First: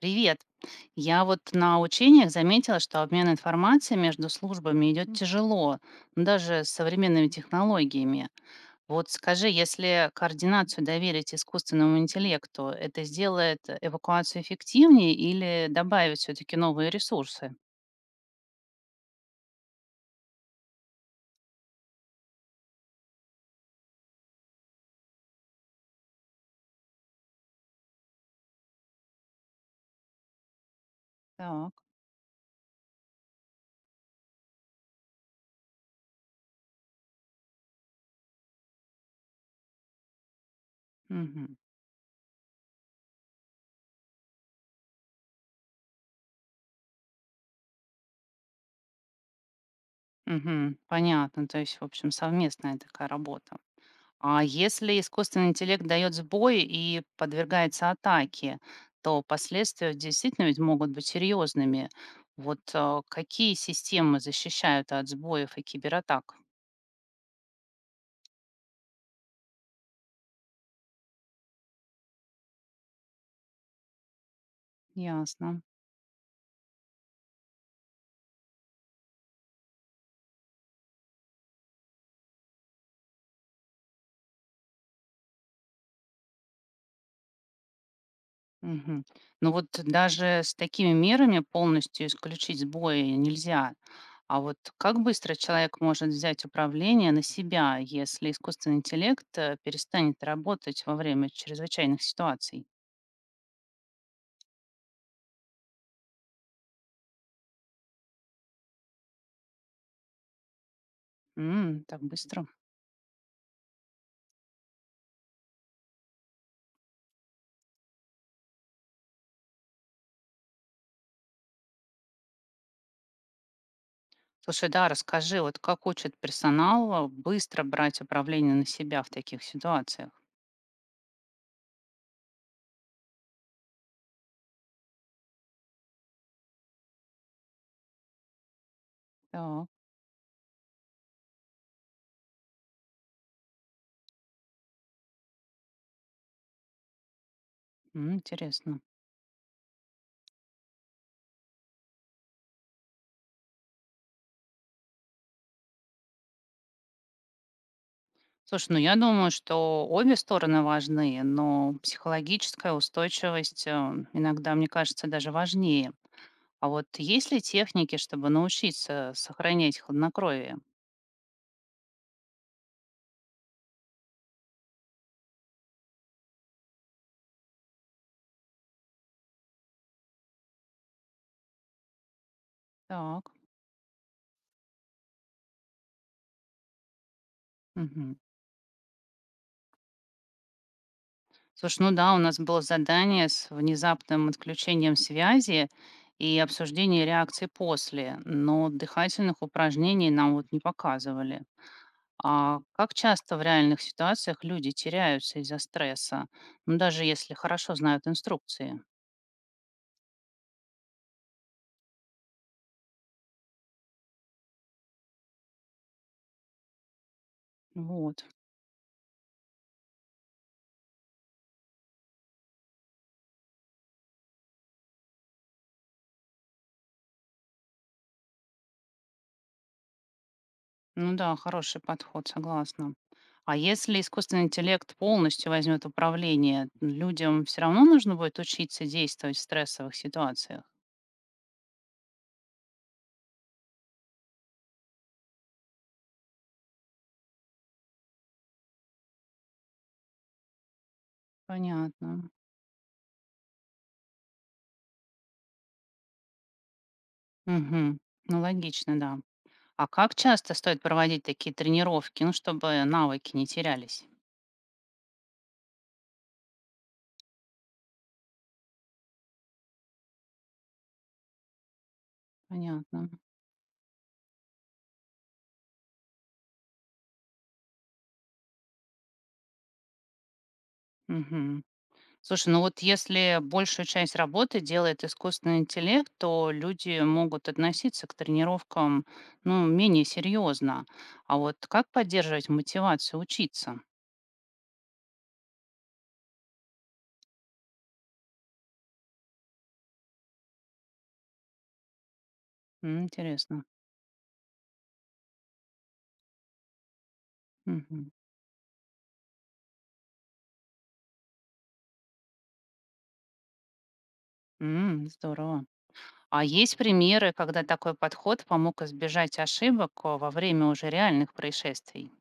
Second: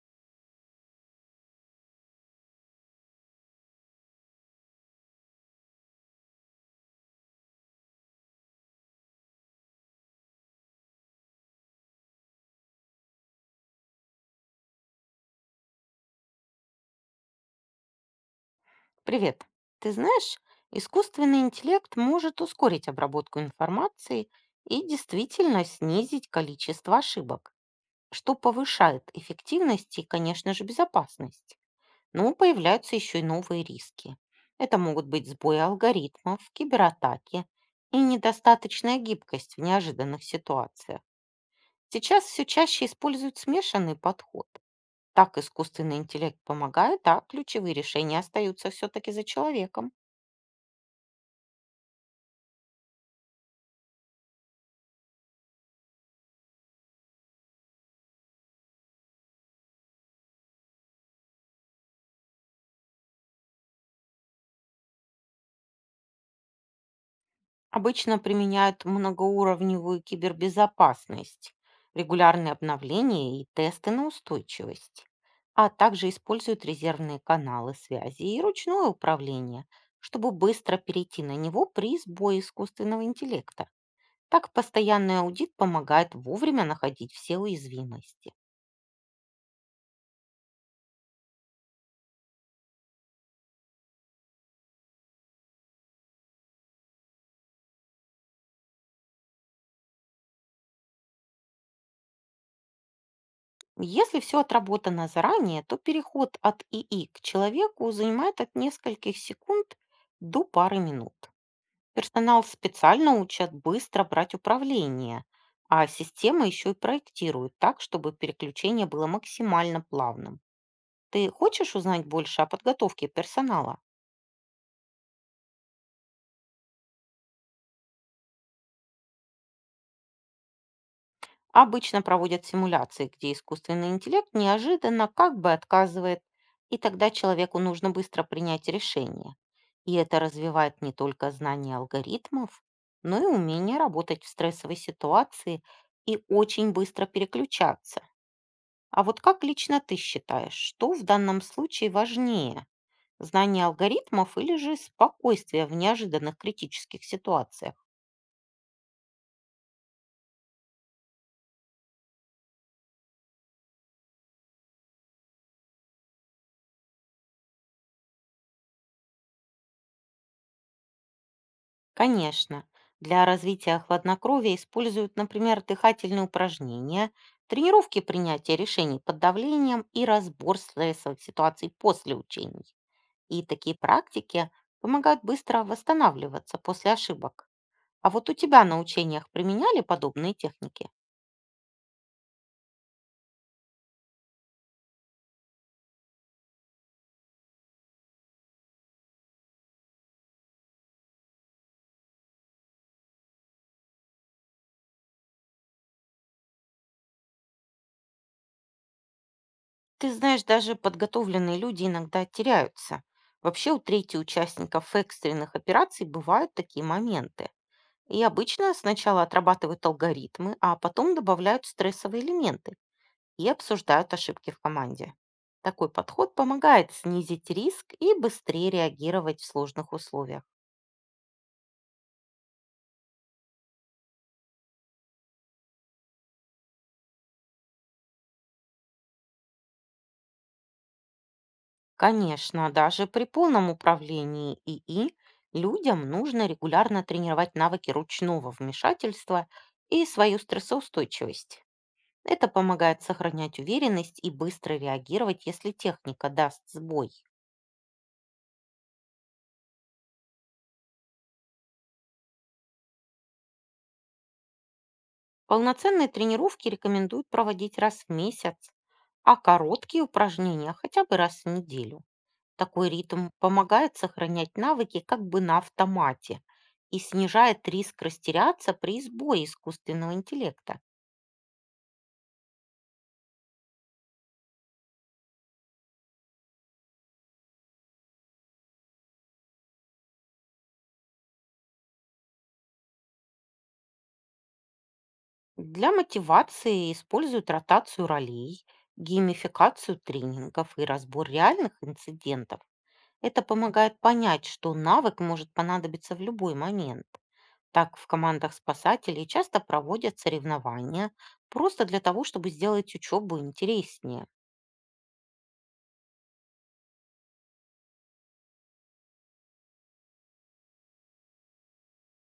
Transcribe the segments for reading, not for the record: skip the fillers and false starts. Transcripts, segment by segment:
Привет. Я вот на учениях заметила, что обмен информацией между службами идет тяжело, ну, даже с современными технологиями. Вот скажи, если координацию доверить искусственному интеллекту, это сделает эвакуацию эффективнее или добавит все-таки новые ресурсы? Привет. Ты знаешь, искусственный интеллект может ускорить обработку информации и действительно снизить количество ошибок, что повышает эффективность и, конечно же, безопасность. Так. Но появляются еще и новые риски. Это могут быть сбои алгоритмов, кибератаки и недостаточная гибкость в неожиданных ситуациях. Мгм. Сейчас все чаще используют смешанный подход. Так искусственный интеллект помогает, а ключевые решения остаются все-таки за человеком. Мгм. Понятно. То есть, в общем, совместная такая работа. А если искусственный интеллект дает сбой и подвергается атаке, то последствия действительно ведь могут быть серьезными. Вот какие системы защищают от сбоев и кибератак? Обычно применяют многоуровневую кибербезопасность, регулярные обновления и тесты на устойчивость, Ясно. а также используют резервные каналы связи и ручное управление, чтобы быстро перейти на него при сбое искусственного интеллекта. Так постоянный аудит помогает вовремя находить все уязвимости. Мгм. Ну вот даже с такими мерами полностью исключить сбои нельзя. А вот как быстро человек может взять управление на себя, если искусственный интеллект перестанет работать во время чрезвычайных ситуаций? Если все отработано заранее, то переход от ИИ к человеку занимает от нескольких секунд до пары минут. М, так Персонал быстро. специально учат быстро брать управление, а системы еще и проектируют так, чтобы переключение было максимально плавным. Ты хочешь узнать больше о подготовке персонала? Слушай, да, расскажи, вот как учат персонал быстро брать управление на себя в таких ситуациях? Обычно проводят симуляции, где искусственный интеллект неожиданно как бы отказывает, и тогда человеку нужно быстро принять решение. Так, И это развивает не только знание алгоритмов, но и умение работать в стрессовой ситуации и очень быстро переключаться. м, интересно. А вот как лично ты считаешь, что в данном случае важнее? Знание алгоритмов или же спокойствие в неожиданных критических ситуациях? Слушай, ну я думаю, что обе стороны важны, но психологическая устойчивость иногда, мне кажется, даже важнее. А вот есть ли техники, чтобы научиться сохранять хладнокровие? Конечно, для развития хладнокровия используют, например, дыхательные упражнения, тренировки принятия решений под давлением и разбор стрессовых ситуаций после учений. Так. И такие практики помогают быстро восстанавливаться после ошибок. А вот у тебя на учениях применяли подобные техники? Слушай, ну да, у нас было задание с внезапным отключением связи и обсуждение реакции после, но дыхательных упражнений нам вот не показывали. А как часто в реальных ситуациях люди теряются из-за стресса, ну даже если хорошо знают инструкции? Ты знаешь, даже подготовленные люди иногда теряются. Вообще у трети участников экстренных операций бывают такие моменты. И Вот. обычно сначала отрабатывают алгоритмы, а потом добавляют стрессовые элементы и обсуждают ошибки в команде. Такой подход помогает снизить риск и быстрее реагировать в сложных условиях. Ну да, хороший подход, согласна. А если искусственный интеллект полностью возьмет управление, людям все равно нужно будет учиться действовать в стрессовых ситуациях? Конечно, даже при полном управлении ИИ людям нужно регулярно тренировать навыки ручного вмешательства и свою стрессоустойчивость. Понятно. Это помогает сохранять уверенность и быстро реагировать, если техника даст сбой. Мгм. Ну, логично, да. А как часто стоит проводить такие тренировки, ну, чтобы навыки не терялись? Полноценные тренировки рекомендуют проводить раз в месяц, а короткие упражнения хотя бы раз в неделю. Такой Понятно. ритм помогает сохранять навыки как бы на автомате и снижает риск растеряться при сбое искусственного интеллекта. Мгм. Слушай, ну вот если большую часть работы делает искусственный интеллект, то люди могут относиться к тренировкам, ну, менее серьезно. А вот как поддерживать мотивацию учиться? Для мотивации используют ротацию ролей, геймификацию тренингов и разбор реальных инцидентов. М, Это интересно. помогает понять, что навык может понадобиться в любой момент. Так в Мгм. командах спасателей часто проводят соревнования просто для того, чтобы сделать учебу интереснее. М, здорово. А есть примеры, когда такой подход помог избежать ошибок во время уже реальных происшествий?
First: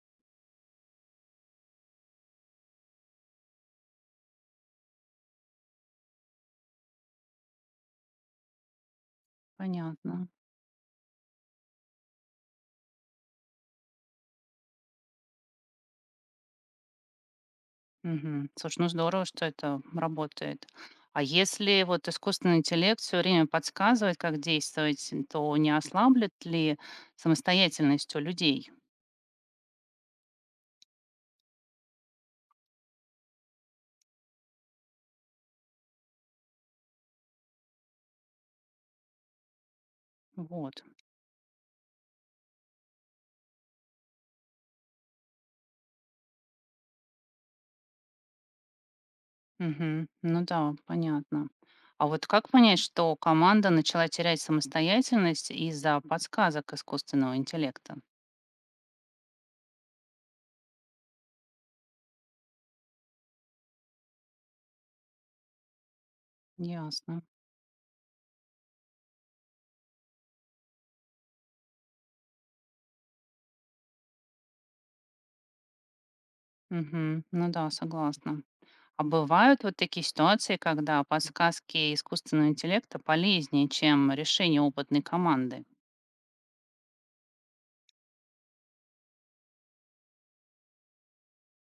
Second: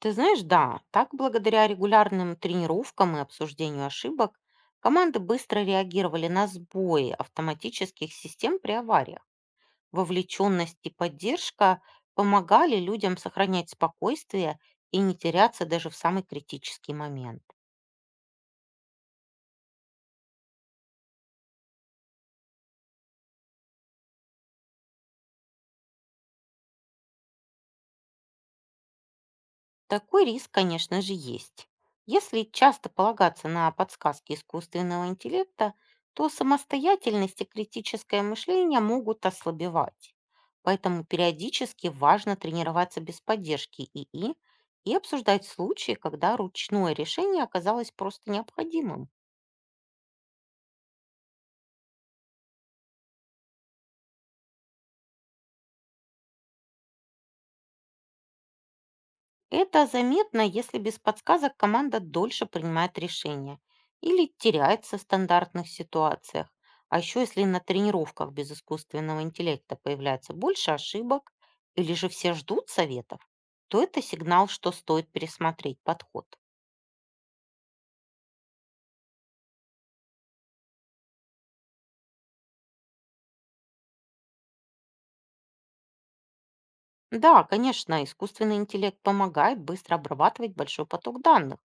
Ты знаешь, да, так благодаря регулярным тренировкам и обсуждению ошибок команды быстро реагировали на сбои автоматических систем при авариях. Понятно. Вовлеченность и поддержка помогали людям сохранять спокойствие и не теряться даже в самый критический момент. Мгм. Слушай, ну здорово, что это работает. А если вот искусственный интеллект все время подсказывает, как действовать, то не ослаблет ли самостоятельность у людей? Такой риск, конечно же, есть. Если часто полагаться на подсказки искусственного интеллекта, то самостоятельность и критическое мышление могут ослабевать. Вот. Поэтому периодически важно тренироваться без поддержки ИИ и обсуждать случаи, когда ручное решение оказалось просто необходимым. Мгм. Ну да, понятно. А вот как понять, что команда начала терять самостоятельность из-за подсказок искусственного интеллекта? Это заметно, если без подсказок команда дольше принимает решения или теряется в стандартных ситуациях. А Ясно. еще если на тренировках без искусственного интеллекта появляется больше ошибок или же все ждут советов, то это сигнал, что стоит пересмотреть подход. Мгм. Ну да, согласна. А бывают вот такие ситуации, когда подсказки искусственного интеллекта полезнее, чем решение опытной команды. Да, конечно, искусственный интеллект помогает быстро обрабатывать большой поток данных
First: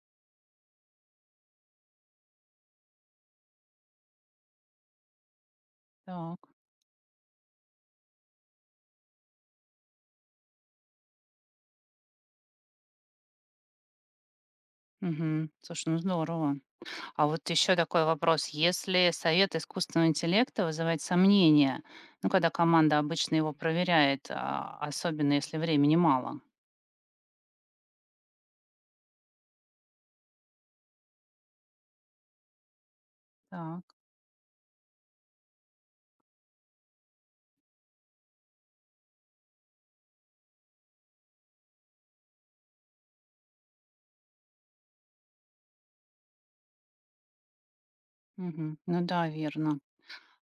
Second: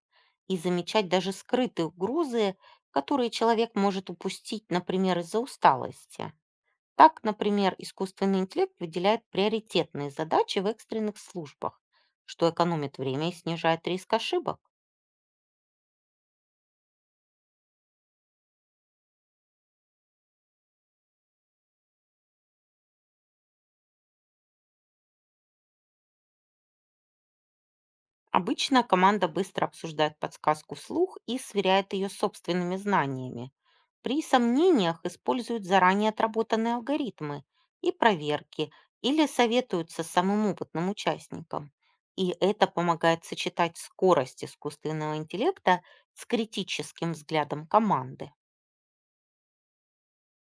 и замечать даже скрытые угрозы, которые человек может упустить, например, из-за усталости. Так. Так, например, искусственный интеллект выделяет приоритетные задачи в экстренных службах, что экономит время и снижает риск ошибок. Мгм. Слушай, ну здорово. А вот еще такой вопрос. Если совет искусственного интеллекта вызывает сомнения, ну, когда команда обычно его проверяет, а особенно если времени мало. Обычно команда быстро обсуждает подсказку вслух и сверяет ее с собственными знаниями. Так. При сомнениях используют заранее отработанные алгоритмы и проверки или советуются с самым опытным участником. И это помогает сочетать скорость искусственного интеллекта с критическим взглядом команды. Мгм. Ну да, верно.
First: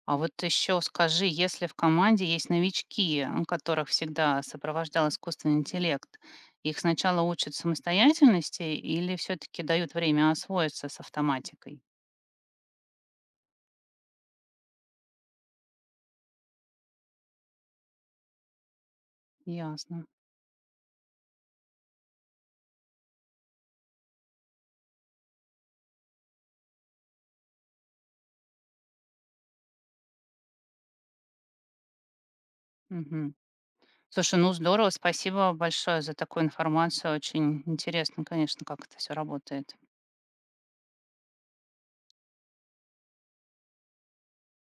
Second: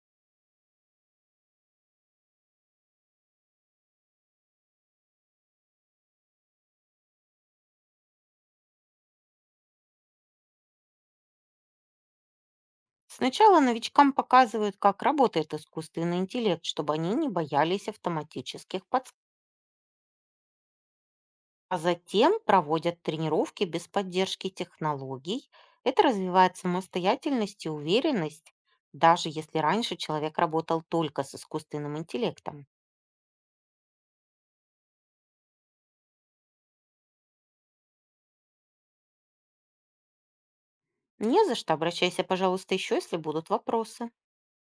А вот еще скажи, если в команде есть новички, м, которых всегда сопровождал искусственный интеллект, их сначала учат самостоятельности или все-таки дают время освоиться с автоматикой? Сначала новичкам показывают, как работает искусственный интеллект, чтобы они не боялись автоматических подсказок. Ясно. А затем проводят тренировки без поддержки технологий. Это развивает самостоятельность и уверенность, даже если раньше человек работал только с искусственным интеллектом. Мгм. Слушай, ну здорово, спасибо большое за такую информацию. Очень интересно, конечно, как это все работает. Не за что, обращайся, пожалуйста, еще, если будут вопросы.